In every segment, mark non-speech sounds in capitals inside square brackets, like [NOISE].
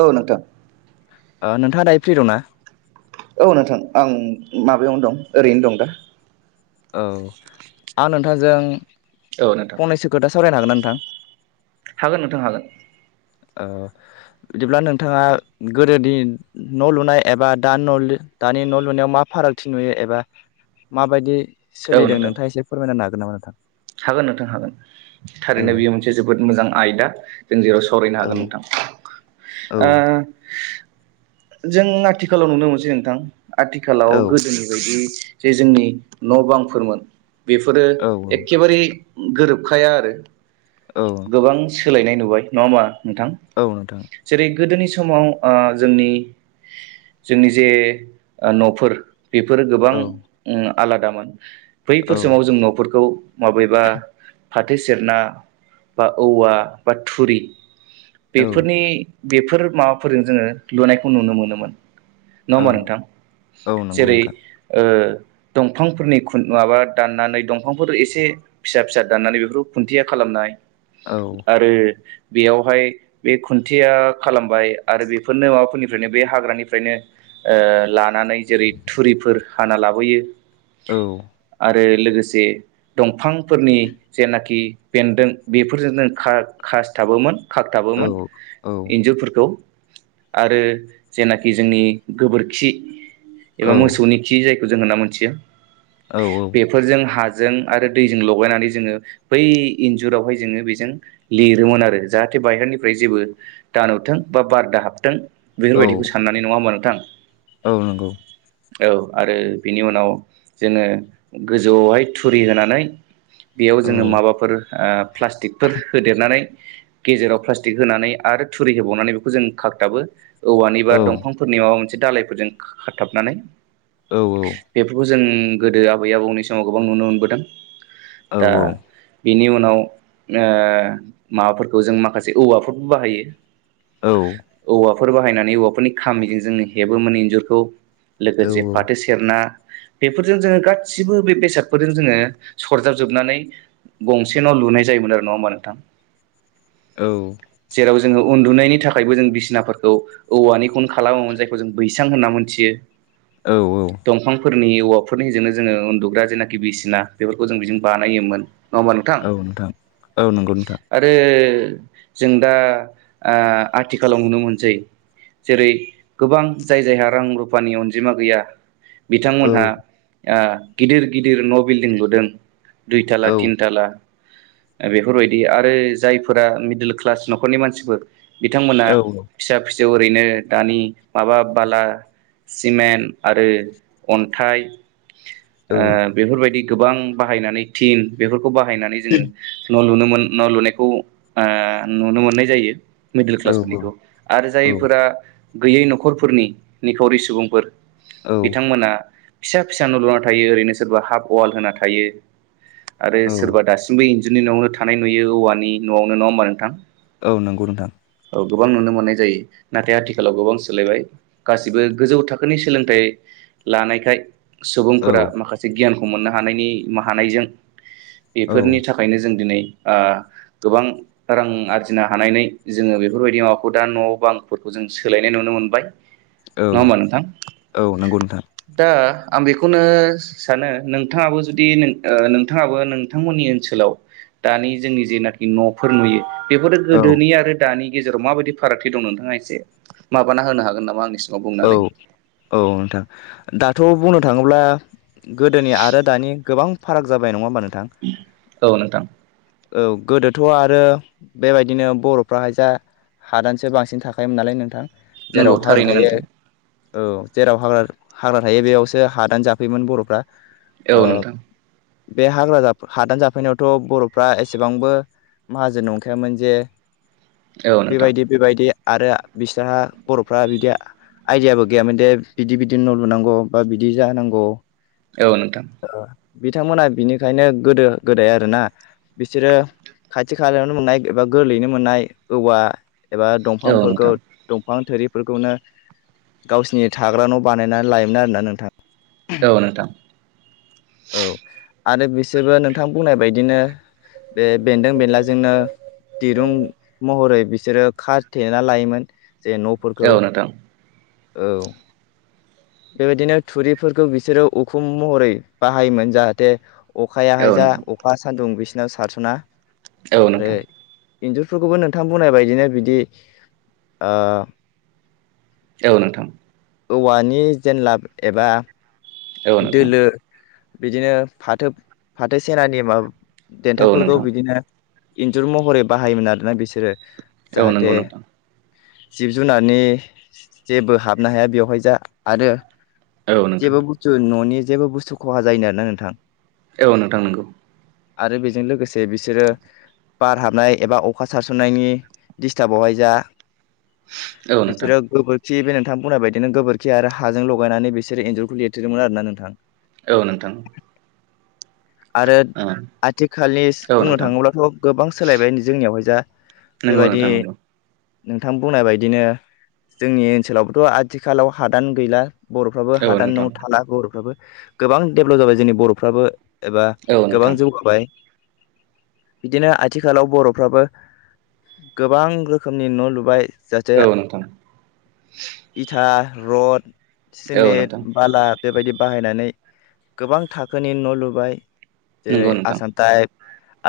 औ नोंथां। ओ नोंथांङा दायो फ्रि दंना? औ नोंथां आं माबायावनो दं ओरैनो दं दा। औ आं नोंथांजों औ नोंथां फंनैसो खोथा सावरायनो हागोन ना नोंथां? हागोन नोंथां हागोन। ओ बिदिब्ला नोंथांङा गोदोनि न' लुनाय एबा दा न' लु दानि न' लुनायाव मा फारागथि नुयो एबा माबायदि औ सोलिदों नोंथां नोंथांङा एसे फोरमायनो नागोन नामा नोंथां? हागोन नोंथां हागोन, औ थारैनो बेयो मोनसे जोबोद मोजां आयदा। जों जेराव सावरायनो औ हागोन नोंथां औ ओ जों आथिखालाव नुनो मोनसै नोंथां आथिखालाव औ गोदोनि बायदि जे जोंनि न' बांफोरमोन बेफोरो औ एक गोरोबखाया आरो औ गोबां सोलायनाय नुबाय नंङा होमबा? नोंथां औ नोंथां जेरै गोदोनि समाव ओ जोंनि जोंनि जे न'फोर बेफोरो गोबां औ उन आलादामोन औ बैफोर समाव जों न'फोरखौ माबेबा फाथो जेर ना बा औवा बा थुरि औ बेफोरनि बेफोर माबाफोरजों जोंङो लुनायखौ नुनो मोनोमोन। नंङा औ होमा नोंथां? औ नंगौ जेरै नोंथां ओ दंफांफोरनि खुन माबा दाननानै दंफांफोर एसे से फिसा फिसा दाननानै बेफोरखौ खुन्थिया खालामनाय औ आरो बेयावहाय बे खुन्थिया खालामबाय आरो बेफोरनो माबाफोरनिफ्रायनो बे हाग्रानिफ्रायनो ओ लानानै जेरै थुरिफोर हाना लाबोयो । औ आरो लोगोसे दंफांफोरनि जेनाखि बेन्दों बेफोरजोंनो खा-खासथाबोमोन औ खाखथाबोमोन औ इन्जुरफोरखौ। आरो जेनाखि जोंनि गोबोरखि एबा औ मोसौनि खि जाय जों होनना मिथिया औ बेफोरजों हाजों आरो दैजों लगायनानै जोंङो बै इन्जुरावहाय जोंङो बेजों लिरोमोन आरो जाहाथे बायहा निफ्राय जेबो दानुथों बा बार दा हाबथों औ बेफोरबायदिखौ साननानै नंङा होमबा नोंथां? औ नंगौ। औ आरो बिनि उनाव जोंङो गोजौ आवहाय थुरि होनानै बेयाव औ जोंङो माबाफोर ओ प्लास्टिकफोर होदेरनानै गेजेराव प्लास्टिक होनानै आरो थुरि होबावनानै बेखौ जों खाखथाबो। औवानि बा औ दंफांफोरनि माबा मोनसे दालायफोरजों खा-खाथाबनानै औ औ जों गोदो आबै आबौनि समाव गोबां नुनो मोनबोदों। औ दा औ बेनि उनाव ओ माबाफोरखौ जों माखासे औवाफोरबो बाहायो। औ औवाफोर बाहायनानै औवाफोरनि खामिजों जोंङो हेबो मोन इन्जुरखौ। औ लोगोसे फाथो सेरना बेफोरजों जोंङो गासिबो बे बेसादफोर जों जोंङो सरजाब जोबनानै गंसे न' लुनाय जायोमोन आरो ना होमबा नोंथां? औ जेराव जोङो उन्दुनायनि थाखायबो जों बिसिनाफोरखौ औवानिखौनो खालामोमोन जायखौ जों बैसां होनना मोनथियो। औ औ फोरनि औवाफोरनिजोंनो जोंङो उन्दुग्रा जेनाखि बिसिना बेफोरखौ जों बेजों बानायोमोन। नंङा होनबा नोंथां? औ नोंथां औ नंगौ नोंथां आरो जों दा ओ आथिखालाव नुनो मोनसै जेरै गोबां जाय जायहा रां रुफानि अनजिमा गैया औ बिथांमोनहा ओ गिदिर गिदिर न' बिल्डिं लुदों दुइथाला, औ तिनथाला दा बेफोरबायदि आरो जायफोरा मिडल क्लास न'खरनि मानसिफोर बिथांमोना औ फिसा फिसौ ओरैनो दानि माबा बाला सिमेन्ट आरो अन्थाइ औ ओ बेफोरबायदि गोबां बाहायनानै थिन बेफोरखौ बाहायनानै जोङो न' लुनो मोन न'लुनायखौ ओ नुनो मोननाय जायो। मिडल औ क्लास फोरनिखौ आरो जायफोरा गैयै न'खरफोरनि निखावरि सुबुंफोर औ बिथांमोना फिसा फिसा न' लुना थायो ओरैनो सोरबा हाफ अवाल होना थायो। आरो औ सोरबा दासिमबो इन्जुरनि न'आवनो थानाय नुयो औवानि न'आवनो नङा होमबा नोंथां। औ नंगौ नोंथां औ गोबां नुनो मोननाय जायो नाथाय आथिखालाव गोबां सोलायबाय गासिबो गोजौ थाखोनि सोलोंथाइ लानायखाय औ फोरा माखासे गियानखौ मोननो हानायनि हानायजों औ बेफोरनि थाखायनो जों दिनै ओ गोबां रां आरजिनो हानानै जोङो बेफोरबायदि माबाखौ दा न'आव बां फोरखौ जों सोलायनाय नुनो मोनबाय औ नङा होमबा नोंथां औ नंगौ नोंथां दा बेखुननो सानो नोंथाङाबो जुदि नों ओ नोंथाङाबो नोंथांमोननि ओनसोलाव दानि जोंनि जेनाखि न'फोर नुयो बेफोरो औ गोदोनि आरो दानि गेजेराव माबायदि फारागथि दं नोंथाङा एसे माबाना होनो हागोन नामा आंनिसिम औ-औ नोंथां दाथ' बुंनो थाङोब्ला गोदोनि आरो दानि गोबां फाराग जाबाय नङा होमबा नोंथां औ नोंथां औ गोदोथ' आरो बेबायदिनो बर'फ्राहाय जा हादानसो बांसिन थाखायोमोन नालाय नोंथां नंगौ जेराव हाग्रा थारैनो थायो नोंथां औ जेराव हाग्रा हाग्रा थायो बेयावसो हादान जाफैयोमोन बर'फ्रा। औ ओ नोंथां। बे हाग्रा जाफै हादान जाफैनायावथ' बर' फ्रा एसेबांबो माहाजोन नंखायामोन जे औ नोंथां बेबायदि बेबायदि आरो बिसोरहा बर'फ्रा बिदि आयदियाबो गैयामोन दे बिदि बिदि न' लुनांगौ बा बिदि जानांगौ। औ नोंथां। बिथांमोना बिनिखायनो गोदो गोदाय आरोना बिसोरो खाथि खालायावनो मोननाय एबा गोरलैयैनो मोननाय औवा एबा औ दंफांफोरखौ नोंथां दंफां थोरि बेफोरफोरखौनो गावसिनि थाग्रा न' बानायनानै लायोमोन आरोना नोंथां? औ नोंथां औ आरो बिसोरबो नोंथां बुंनाय बायदिनो बे बेन्दों बेनलाजोंनो दिरुं महरै बिसोरो खाथेना लायोमोन जे न'फोरखौ औ नोंथां औ बेबायदिनो थुरिफोरखौ बिसोरो उखुम महरै बाहायोमोन जाहाथे अखायाहाय औ जा नोंथां अखा सान्दुं बिसोरनाव सारस'ना। औ आरो नोंथां। इन्जुरफोरखौबो नोंथां बुंनायबायदिनो बिदि ओ औ नोंथां। औवानि जेनलाब एबा औ नोंथां दोलो बिदिनो फाथो फाथो सेनानि माबा औ देन्थाफोरखौ नोंथां बिदिनो इन्जुर महरै बाहायोमोन आरोना बिसोरो औ जाहाथे नोंगौ नोंथां। जिब जुनारनि जेबो हाबनो हाया बेवहाय जा आरो औ नोंथां। जेबो बुस्थु न'नि जेबो बुस्थु खहा जायिनि आरोना नोंथां? औ नोंथां नंगौ। आरो बेजों लोगोसे बिसोरो बार हाबनाय एबा अखा सारसननायनि डिस्टाबावहाय जा औ नोंथां बिसोरो गोबोरखि बे नोंथां बुंनाय बायदिनो गोबोरखि आरो हाजों लगायनानै बिसोरो इन्जुरखौ लि रोमोन आरोना नोंथां? औ नोंथां। आरो आथिखालि औ बुंनो नोंथां थाङोब्लाथ' गोबां सोलायबाय जोंनियावहाय जा नोंगौ बेबायदि नोंथां नोंगौ। नोंथां बुंनाय बायदिनो जोंनि ओनसोलावबोथ' आथिखालाव हादान गैला। बर'फ्राबो औ हादान नोंथां न'आव थाला बर'फ्राबो गोबां डेभलप जाबाय जोंनि बर'फ्राबो एबा औ गोबां नोंथां जौगाबाय। बिदिनो आथिखालाव बर'फ्राबो गोबां रोखोमनि न' लुबाय। जाहाथे औ नोंथां इथा, रड, औ सिमेन्ट नोंथां बाला बेबायदि बाहायनानै गोबां थाखोनि न' लुबाय। जेरै नंगौ नोंथां आसाम टाइप,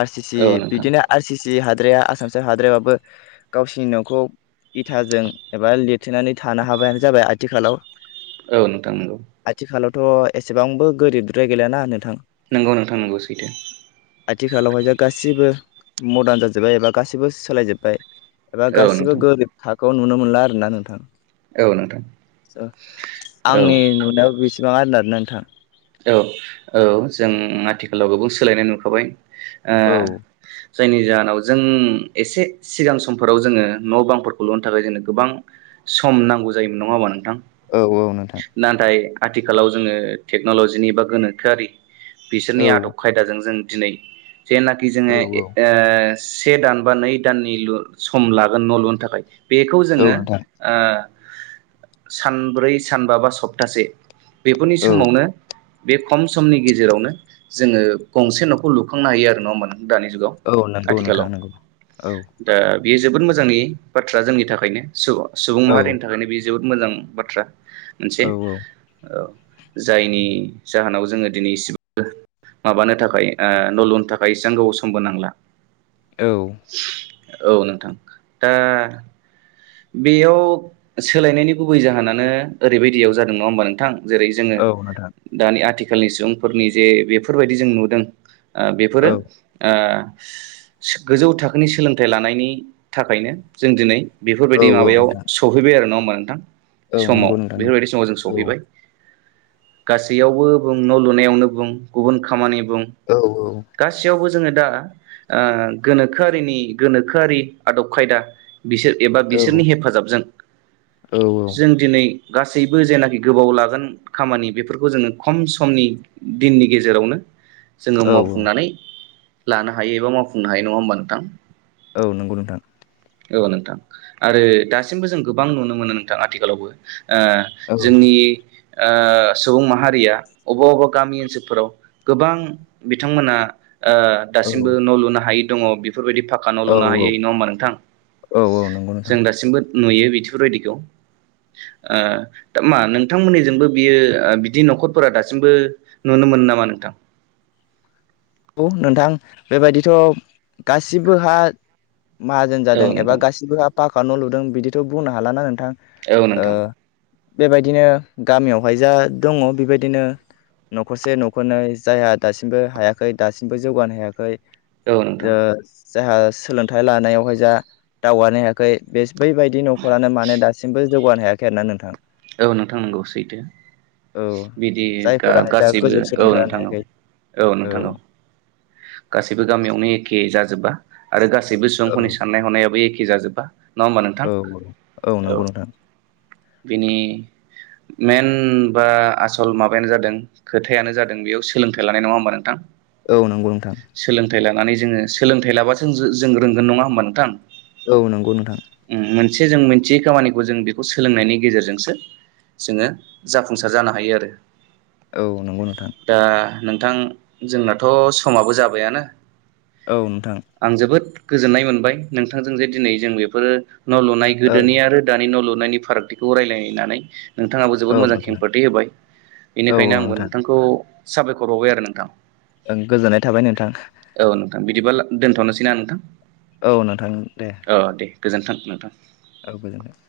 आर सि सि औ नोंथां बिदिनो आर सि सि हाद्राया आसामसो हाद्रायाबाबो गावसिनि न'खौ इथाजों एबा लिरथोननानै थानो हाबायानो जाबाय आथिखालाव। औ नोंथां नोंगौ। थ' एसेबांबो गोरिबद्राय गैलियाना नोंथां? नोंगौ नोंथां नोंगौ सैथो। आथिखालावहाय जा गासैबो मदारन जाजोब्बाय एबा गासैबो सोलायजोब्बाय। एबा औ गासिबो नोंथां गोरिब थाखोआव नुनो मोनला आरोना नोंथां। औ नोंथां औ आंनि नुनायाव बेसेबां आरोना नोंथां। औ-औ जों आथिखालाव गोबां सोलायनाय नुखाबाय ओ। औ जायनि जाहोनाव जों एसे सिगां समफोराव जोङो न' बांफोरखौ लुनो थाखाय जोङो गोबां। सम नांगौ जायोमोन नङाओमबा नों नोंथां औ औ नोंथां नाथाय आथिखालाव जोङो टेक्न'लजिनि बा गोनोखोआरि। औ बिसोरनि आदब खायदाजों जों दिनै जेनाखि औ जोंङो ओ ओ। से दान बा नै दाननि लु सम लागोन न' लुनो थाखाय बेखौ औ जोङो नोंथां ओ। सानब्रै सानबा बा सप्तासे बेफोरनि औ समावनो। बे खम समनि गेजेरावनो जोंङो गंसे न'खौ लुखांनो हायो आरो नङा नों--। दानि जुगाव औ नंगौ नोंथां आथिखालाव नंगौ औ दा। बेयो जोबोद मोजांनि बाथ्रा जोंनि थाखायनो सुबुं सुबुं औ माहारिनि थाखायनो बेयो जोबोद मोजां बाथ्रा। मोनसे औ ओ‌। जायनि जाहोनाव जोङो दिनै इसेबो। माबानो थाखाय ओ न'लुनो थाखाय इसां गोबाव समबो नांला। औ औ नोंथां दा। बेयाव सोलायनायनि गुबै जाहोनानो ओरैबायदियाव जादों नङा ओमबा नोंथां। जेरै जोङो औ नोंथां दानि आथिखालनि सुबुंफोरनि जे बेफोरबायदि जों नुदों। ओ बेफोरो औ ओ गोजौ थाखोनि सोलोंथाइ लानायनि थाखायनो जों दिनै। औ बेफोरबायदि माबायाव नोंथां सौफैबाय आरो नङा होमबा नोंथां। औ समाव नंगौ नोंथां नंगौ बेफोरबायदि समाव जों औ सहैबाय। गासैयावबो बुं न' लुनायावनो बुं गुबुन खामानि बुं औ गासैयावबो। जोङो दा ओ गोनोखोआरिनि गोनोखोआरि आदब खायदा बिसोर। एबा औ बिसोरनि हेफाजाबजों जों दिनै गासैबो जेनाखि गोबाव लागोन खामानि बेफोरखौ जोङो खम समनि दिननि गेजेरावनो जोंङो औ औ मावफुंनानै लानो हायो एबा मावफुंनो हायो नङा ओमबा नोंथां? औ नंगौ नोंथां। औ नोंथां आरो दासिमबो जों गोबां नुनो मोनो नोंथां आथिखालावबो। ओ औ जोंनि ओ सुबुं माहारिया अबा अबेबा गामि ओनसोलफोराव गोबां बिथांमोना ओ औ दासिमबो न' लुनो हायि दङ बे फोरबायदि पाखखा न' औ लुनो औ हायै नङा होमबा नोंथां औ नंगौ नोंथां जों दासिमबो नुयो बिथोरबायदिखौ। ओ दा मा नोंथांमोननिजोंबो बियो ओ बिदि न'खरफोरा दासिमबो नुनो मोनो नामा नोंथां? औ नोंथां बेबायदिथ' गासिबोहा माहाजोन औ जादों एबा नोंथां गासिबो पाखखा न' लुदों बिदिथ' बुंनो हाला ना नों थां औ ओ नोंथां बेबायदिनो गामियावहाय जा दङ बेबायदिनो न'खरसे न'खरनै जायहा दासिमबो हाया खै दासिमबो जौगानो हायाखै औ नोंथां ओ जायहा सोलोंथाइ लानायावहाय जा दावगानो हायाखै बेस बैबायदि न'खरानो माने दासिमबो जौगानो हायाखै आरोना नोंथां। औ नोंथां नंगौ सैथो। औ बिदि जायफोराहाय जा गा-गासैबो गोजौ औ सोलोंथाइ लानो नोंथां औ हायाखै औ औ। गासैबो गामियावनो एखे जाजोबबा आरो गासैबो औ सुबुंफोरनि साननाय हनायाबो एखे जाजोबबा नङा होमबा नोंथां औ औ बिनि मेन बा आसल माबायानो जादों खोथायानो जादों बेयाव सोलोंथाइ लानाय नङा होमबा नोंथां? औ नंगौ नोंथां। सोलोंथाइ लानानै जोङो सोलोंथाइ लाबासो जों रोंगोन नङा होमबा नोंथां‌? औ नंगौ नोंथां। [UNINTELLIGIBLE] जों मिथियै खामानिखौ जों बेखौ सोलोंनायनि गेजेरजोंसो जोङो जाफुंसार जानो हायो आरो। औ नंगौ नोंथां। दा नोंथां जोंनाथ' समाबो जाबायानो औ नोंथां आं जोबोद गोजोन्नाय मोनबाय नोंथांजों जे दिनै जों बेफोरो न' लुनाय औ गोदोनि आरो दानि न' लु नायनि फारागथिखौ रायलायनानै। नोंथाङाबो जोबोद औ मोजां नोंथां खेंफोरथि होबाय औ बेनिखायनो औ आंबो नोंथां नोंथांखौ साबायखर बावबाय आरो नोंथां। ओं गोजोननाय थाबाय नोंथां। दोनथ'नोसै ना नोंथां? औ नोंथां दे। औ दे गोजोन्थों नोंथां। औ गोजोन्थों।